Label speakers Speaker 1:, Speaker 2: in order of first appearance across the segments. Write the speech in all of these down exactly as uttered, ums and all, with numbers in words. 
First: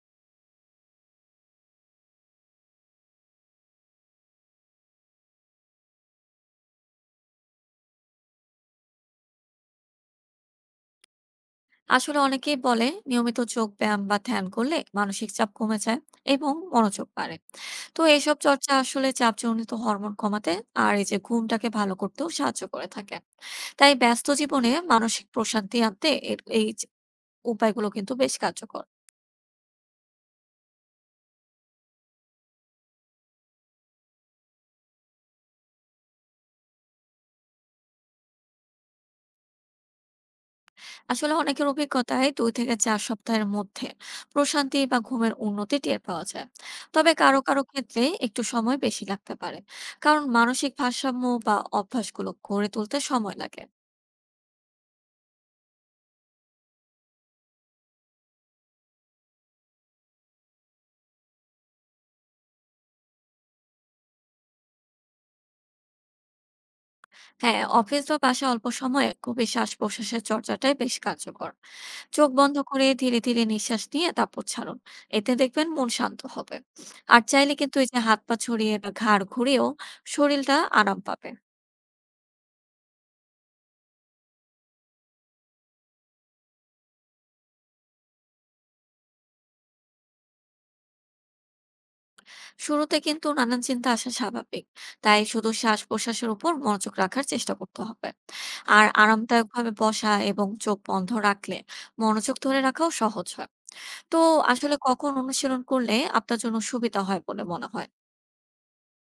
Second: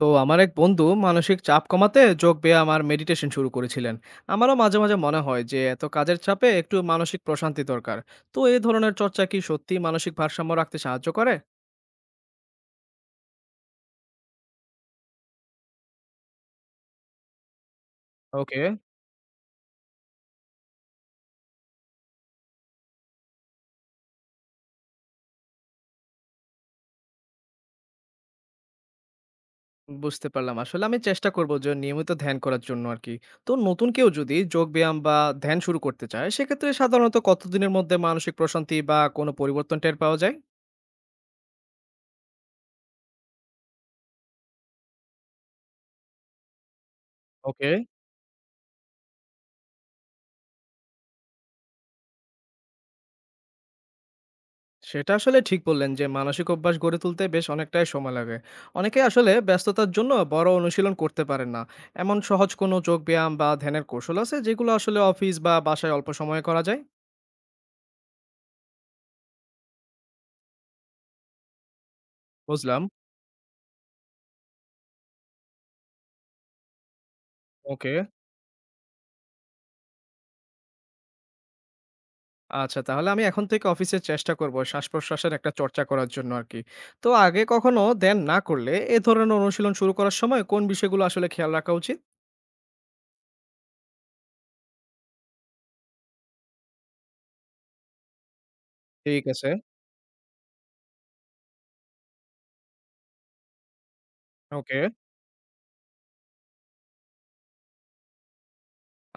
Speaker 1: তো আমার এক বন্ধু মানসিক চাপ কমাতে যোগ ব্যায়াম আর মেডিটেশন শুরু করেছিলেন। আমারও মাঝে মাঝে মনে হয় যে এত কাজের চাপে একটু মানসিক প্রশান্তি দরকার। তো এই ধরনের চর্চা কি সত্যি মানসিক ভারসাম্য রাখতে সাহায্য করে?
Speaker 2: আসলে অনেকেই বলে নিয়মিত যোগ ব্যায়াম বা ধ্যান করলে মানসিক চাপ কমে যায় এবং মনোযোগ বাড়ে। তো এইসব
Speaker 1: ওকে।
Speaker 2: চর্চা আসলে চাপজনিত হরমোন কমাতে আর এই যে ঘুমটাকে ভালো করতেও সাহায্য করে থাকে। তাই ব্যস্ত জীবনে মানসিক প্রশান্তি আনতে এর- এই যে উপায়গুলো কিন্তু বেশ কার্যকর।
Speaker 1: বুঝতে পারলাম, আসলে আমি চেষ্টা করব যে নিয়মিত ধ্যান করার জন্য আর কি। তো নতুন কেউ যদি যোগ ব্যায়াম বা ধ্যান শুরু করতে চায় সেক্ষেত্রে সাধারণত কতদিনের মধ্যে মানসিক প্রশান্তি বা কোনো পরিবর্তন টের পাওয়া যায়?
Speaker 2: আসলে অনেকের অভিজ্ঞতায় দুই থেকে চার সপ্তাহের মধ্যে প্রশান্তি বা ঘুমের উন্নতি টের পাওয়া যায়, তবে কারো কারো
Speaker 1: ওকে।
Speaker 2: ক্ষেত্রে একটু সময় বেশি লাগতে পারে, কারণ মানসিক ভারসাম্য বা অভ্যাসগুলো গড়ে তুলতে সময় লাগে।
Speaker 1: সেটা আসলে ঠিক বললেন যে মানসিক অভ্যাস গড়ে তুলতে বেশ অনেকটাই সময় লাগে। অনেকে আসলে ব্যস্ততার জন্য বড় অনুশীলন করতে পারেন না। এমন সহজ কোনো যোগ ব্যায়াম বা ধ্যানের কৌশল আছে যেগুলো আসলে অফিস বা বাসায় অল্প সময়ে করা যায়?
Speaker 2: হ্যাঁ, অফিস বা বাসায় অল্প সময়ে গভীর শ্বাস প্রশ্বাসের চর্চাটাই বেশ কার্যকর। চোখ বন্ধ
Speaker 1: বুঝলাম।
Speaker 2: করে ধীরে ধীরে নিঃশ্বাস নিয়ে তারপর ছাড়ুন। এতে দেখবেন মন শান্ত হবে। আর চাইলে কিন্তু এই
Speaker 1: ওকে।
Speaker 2: যে হাত পা ছড়িয়ে বা ঘাড় ঘুরিয়েও শরীরটা আরাম পাবে।
Speaker 1: আচ্ছা, তাহলে আমি এখন থেকে অফিসে চেষ্টা করব শ্বাস-প্রশ্বাসের একটা চর্চা করার জন্য আরকি। তো আগে কখনো ধ্যান না করলে এ ধরনের অনুশীলন শুরু করার সময় কোন বিষয়গুলো আসলে খেয়াল রাখা উচিত?
Speaker 2: শুরুতে কিন্তু নানান চিন্তা আসা স্বাভাবিক, তাই শুধু শ্বাস প্রশ্বাসের উপর মনোযোগ রাখার চেষ্টা করতে হবে। আর
Speaker 1: ঠিক
Speaker 2: আরামদায়ক
Speaker 1: আছে।
Speaker 2: ভাবে বসা এবং চোখ বন্ধ রাখলে মনোযোগ ধরে রাখাও সহজ হয়। তো আসলে
Speaker 1: ওকে।
Speaker 2: কখন অনুশীলন করলে আপনার জন্য সুবিধা হয় বলে মনে হয়?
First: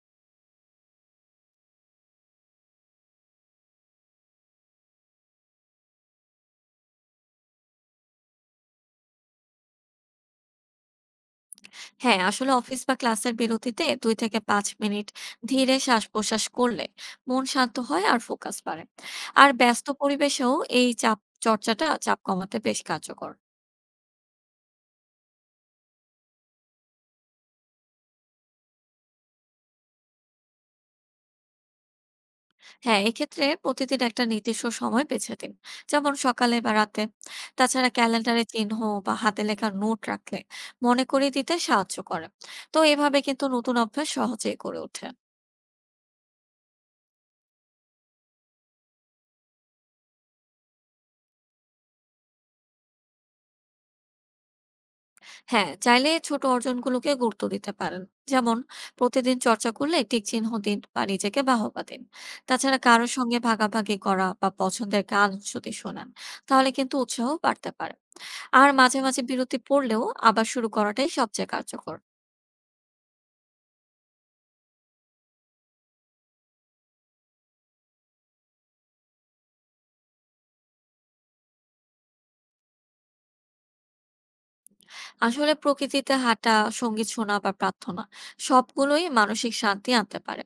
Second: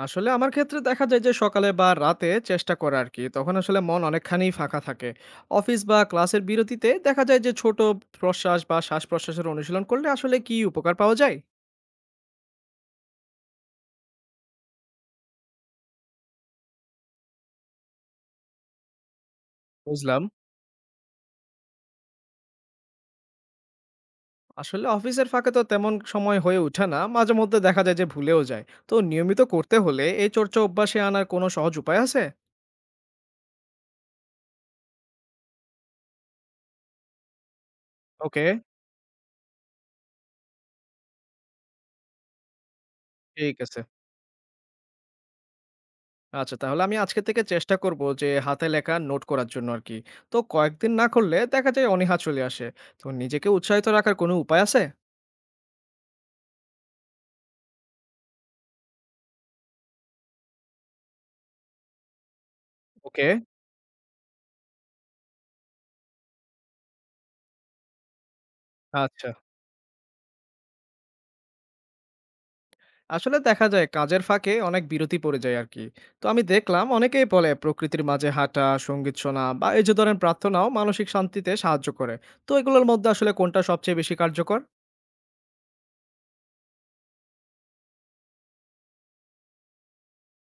Speaker 1: আসলে আমার ক্ষেত্রে দেখা যায় যে সকালে বা রাতে চেষ্টা করা আর কি, তখন আসলে মন অনেকখানি ফাঁকা থাকে। অফিস বা ক্লাসের বিরতিতে দেখা যায় যে ছোট প্রশ্বাস বা শ্বাস প্রশ্বাসের অনুশীলন করলে আসলে কি উপকার পাওয়া যায়?
Speaker 2: হ্যাঁ, আসলে অফিস বা ক্লাসের বিরতিতে দুই থেকে পাঁচ মিনিট ধীরে শ্বাস প্রশ্বাস করলে মন শান্ত হয় আর ফোকাস বাড়ে। আর ব্যস্ত
Speaker 1: বুঝলাম।
Speaker 2: পরিবেশেও এই চাপ চর্চাটা চাপ কমাতে বেশ কার্যকর।
Speaker 1: আসলে অফিসের ফাঁকে তো তেমন সময় হয়ে ওঠে না, মাঝে মধ্যে দেখা যায় যে ভুলেও যায়। তো নিয়মিত করতে হলে এই চর্চা অভ্যাসে আনার কোনো সহজ উপায় আছে?
Speaker 2: হ্যাঁ, এক্ষেত্রে প্রতিদিন একটা নির্দিষ্ট সময় বেছে দিন, যেমন সকালে বা রাতে। তাছাড়া
Speaker 1: ওকে।
Speaker 2: ক্যালেন্ডারে চিহ্ন বা হাতে লেখা নোট রাখলে মনে করিয়ে দিতে সাহায্য করে। তো এভাবে কিন্তু
Speaker 1: ঠিক
Speaker 2: নতুন
Speaker 1: আছে।
Speaker 2: অভ্যাস সহজেই গড়ে ওঠে।
Speaker 1: আচ্ছা, তাহলে আমি আজকে থেকে চেষ্টা করব যে হাতে লেখা নোট করার জন্য আরকি। তো কয়েকদিন না করলে দেখা যায় অনীহা চলে আসে। তো নিজেকে উৎসাহিত রাখার কোনো উপায় আছে?
Speaker 2: হ্যাঁ, চাইলে ছোট অর্জনগুলোকে গুরুত্ব দিতে পারেন। যেমন, প্রতিদিন চর্চা করলে টিক চিহ্ন দিন বা নিজেকে বাহবা দিন। তাছাড়া কারোর
Speaker 1: ওকে।
Speaker 2: সঙ্গে ভাগাভাগি করা বা পছন্দের গান যদি শোনান, তাহলে কিন্তু উৎসাহ বাড়তে পারে। আর মাঝে মাঝে
Speaker 1: আচ্ছা।
Speaker 2: বিরতি পড়লেও আবার শুরু করাটাই সবচেয়ে কার্যকর।
Speaker 1: আসলে দেখা যায় কাজের ফাঁকে অনেক বিরতি পড়ে যায় আরকি। তো আমি দেখলাম অনেকেই বলে প্রকৃতির মাঝে হাঁটা, সঙ্গীত শোনা বা এই যে ধরেন প্রার্থনাও মানসিক শান্তিতে সাহায্য করে। তো এগুলোর মধ্যে আসলে কোনটা সবচেয়ে বেশি কার্যকর?
Speaker 2: আসলে প্রকৃতিতে হাঁটা, সঙ্গীত শোনা বা প্রার্থনা, সবগুলোই মানসিক শান্তি আনতে পারে।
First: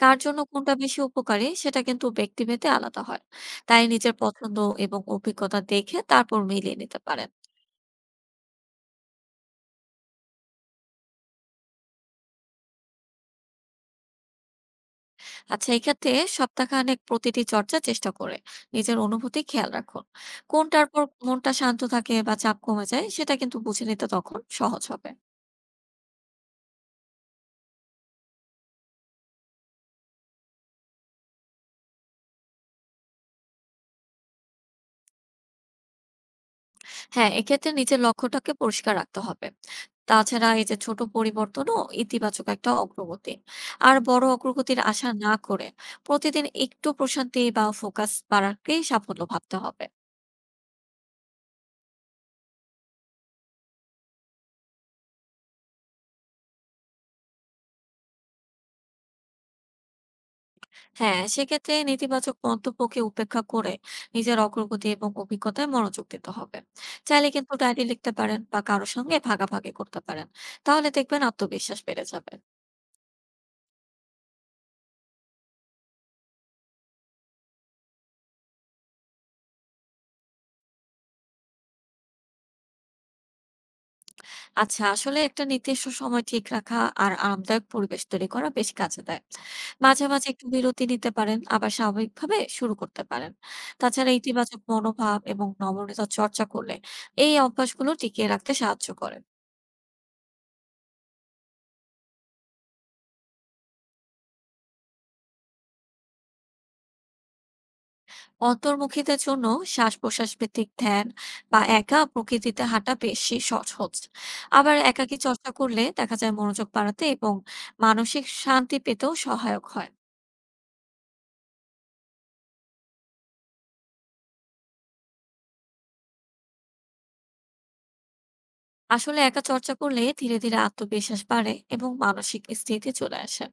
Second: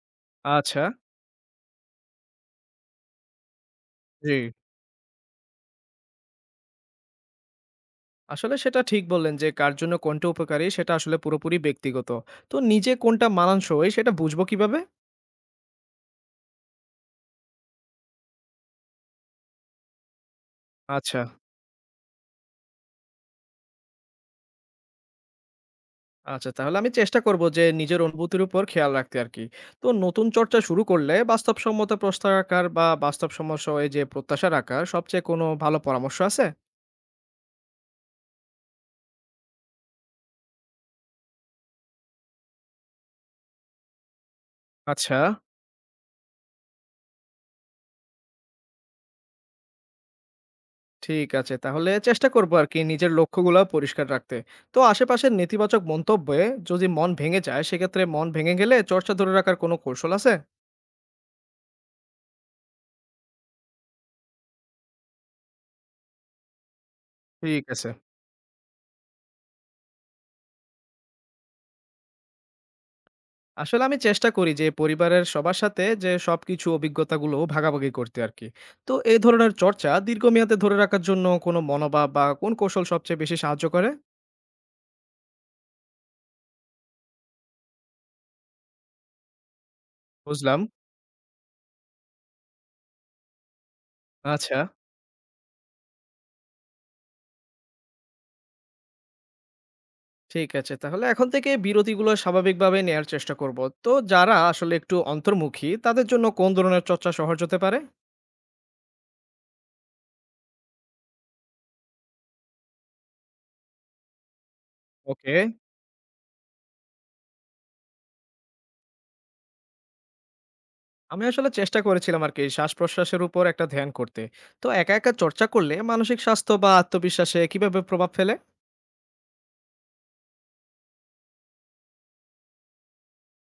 Speaker 2: কার জন্য কোনটা
Speaker 1: আচ্ছা।
Speaker 2: বেশি উপকারী সেটা কিন্তু ব্যক্তিভেদে আলাদা হয়। তাই নিজের
Speaker 1: জি।
Speaker 2: পছন্দ এবং অভিজ্ঞতা দেখে তারপর মিলিয়ে নিতে পারেন।
Speaker 1: আসলে সেটা ঠিক বললেন যে কার জন্য কোনটা উপকারী সেটা আসলে পুরোপুরি ব্যক্তিগত। তো নিজে কোনটা মানানসই সেটা বুঝবো কিভাবে?
Speaker 2: আচ্ছা, এক্ষেত্রে সপ্তাহখানেক প্রতিটি চর্চা চেষ্টা করে নিজের অনুভূতি খেয়াল রাখুন। কোনটার পর
Speaker 1: আচ্ছা।
Speaker 2: মনটা শান্ত থাকে বা চাপ কমে যায় সেটা কিন্তু বুঝে নিতে তখন সহজ হবে।
Speaker 1: আচ্ছা, তাহলে আমি চেষ্টা করব যে নিজের অনুভূতির উপর খেয়াল রাখতে আরকি। তো নতুন চর্চা শুরু করলে বাস্তবসম্মত প্রশ্ন রাখার বা বাস্তব সমস্যা, এই যে প্রত্যাশা রাখার সবচেয়ে কোনো ভালো পরামর্শ আছে?
Speaker 2: হ্যাঁ, এক্ষেত্রে নিজের লক্ষ্যটাকে পরিষ্কার রাখতে হবে। তাছাড়া এই যে ছোট পরিবর্তনও ইতিবাচক একটা অগ্রগতি। আর বড় অগ্রগতির আশা
Speaker 1: আচ্ছা।
Speaker 2: না করে প্রতিদিন একটু প্রশান্তি বা ফোকাস বাড়াকেই সাফল্য ভাবতে হবে।
Speaker 1: ঠিক আছে, তাহলে চেষ্টা করব আরকি নিজের লক্ষ্যগুলো পরিষ্কার রাখতে। তো আশেপাশের নেতিবাচক মন্তব্যে যদি মন ভেঙে যায়, সেক্ষেত্রে মন ভেঙে গেলে চর্চা ধরে রাখার কোনো কৌশল আছে?
Speaker 2: হ্যাঁ, সেক্ষেত্রে নেতিবাচক মন্তব্যকে উপেক্ষা করে নিজের অগ্রগতি এবং অভিজ্ঞতায় মনোযোগ দিতে হবে। চাইলে কিন্তু
Speaker 1: ঠিক
Speaker 2: ডায়েরি
Speaker 1: আছে।
Speaker 2: লিখতে পারেন বা কারো সঙ্গে ভাগাভাগি করতে পারেন। তাহলে দেখবেন আত্মবিশ্বাস বেড়ে যাবে।
Speaker 1: আসলে আমি চেষ্টা করি যে পরিবারের সবার সাথে যে সবকিছু অভিজ্ঞতাগুলো ভাগাভাগি করতে আর কি। তো এই ধরনের চর্চা দীর্ঘমেয়াদে ধরে রাখার জন্য কোনো মনোভাব বা কোন কৌশল সবচেয়ে বেশি সাহায্য করে?
Speaker 2: আচ্ছা, আসলে একটা নির্দিষ্ট সময় ঠিক রাখা আর আরামদায়ক পরিবেশ তৈরি করা বেশ কাজে দেয়। মাঝে মাঝে একটু
Speaker 1: বুঝলাম।
Speaker 2: বিরতি নিতে পারেন, আবার স্বাভাবিকভাবে শুরু করতে পারেন। তাছাড়া
Speaker 1: আচ্ছা।
Speaker 2: ইতিবাচক মনোভাব এবং নমনীয়তা চর্চা করলে এই অভ্যাসগুলো টিকিয়ে রাখতে সাহায্য করে।
Speaker 1: ঠিক আছে, তাহলে এখন থেকে বিরতিগুলো স্বাভাবিকভাবে নেয়ার চেষ্টা করব। তো যারা আসলে একটু অন্তর্মুখী তাদের জন্য কোন ধরনের চর্চা সহজ হতে পারে?
Speaker 2: অন্তর্মুখীদের জন্য শ্বাস-প্রশ্বাস ভিত্তিক ধ্যান বা একা প্রকৃতিতে হাঁটা বেশি সহজ। আবার একাকী
Speaker 1: ওকে।
Speaker 2: চর্চা করলে দেখা যায় মনোযোগ বাড়াতে এবং মানসিক শান্তি পেতেও সহায়ক হয়।
Speaker 1: আমি আসলে চেষ্টা করেছিলাম আর কি শ্বাস প্রশ্বাসের উপর একটা ধ্যান করতে। তো একা একা চর্চা করলে মানসিক স্বাস্থ্য বা আত্মবিশ্বাসে কিভাবে প্রভাব ফেলে?
Speaker 2: আসলে একা চর্চা করলে ধীরে ধীরে আত্মবিশ্বাস বাড়ে এবং মানসিক স্থিতি চলে আসে।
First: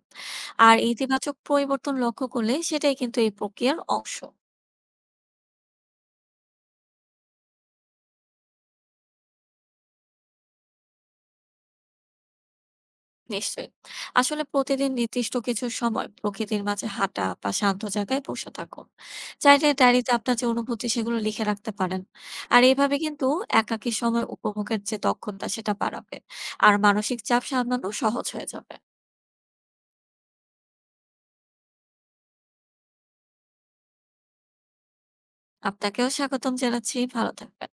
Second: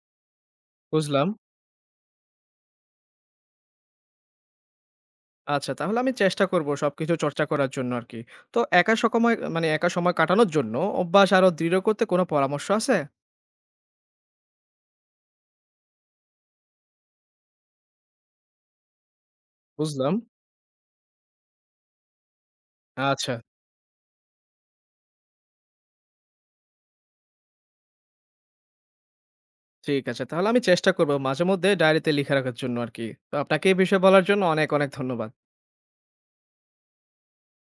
Speaker 2: আর
Speaker 1: বুঝলাম।
Speaker 2: ইতিবাচক পরিবর্তন লক্ষ্য করলে সেটাই কিন্তু এই প্রক্রিয়ার অংশ।
Speaker 1: আচ্ছা, তাহলে আমি চেষ্টা করব সবকিছু চর্চা করার জন্য আরকি। তো একা সকময় মানে একা সময় কাটানোর জন্য অভ্যাস আরো দৃঢ় করতে কোনো পরামর্শ আছে?
Speaker 2: নিশ্চয়ই। আসলে প্রতিদিন নির্দিষ্ট কিছু সময় প্রকৃতির মাঝে হাঁটা বা শান্ত জায়গায় বসে থাকুন। চাইলে ডায়েরিতে
Speaker 1: বুঝলাম।
Speaker 2: আপনার যে অনুভূতি সেগুলো লিখে রাখতে পারেন। আর এইভাবে কিন্তু
Speaker 1: আচ্ছা।
Speaker 2: একাকী সময় উপভোগের যে দক্ষতা সেটা বাড়াবে আর মানসিক চাপ সামলানো সহজ হয়ে যাবে।
Speaker 1: ঠিক আছে, তাহলে আমি চেষ্টা করব মাঝে মধ্যে ডায়েরিতে লিখে রাখার জন্য আরকি। তো আপনাকে এই বিষয়ে বলার জন্য অনেক, অনেক ধন্যবাদ।
Speaker 2: আপনাকেও স্বাগতম জানাচ্ছি, ভালো থাকবেন।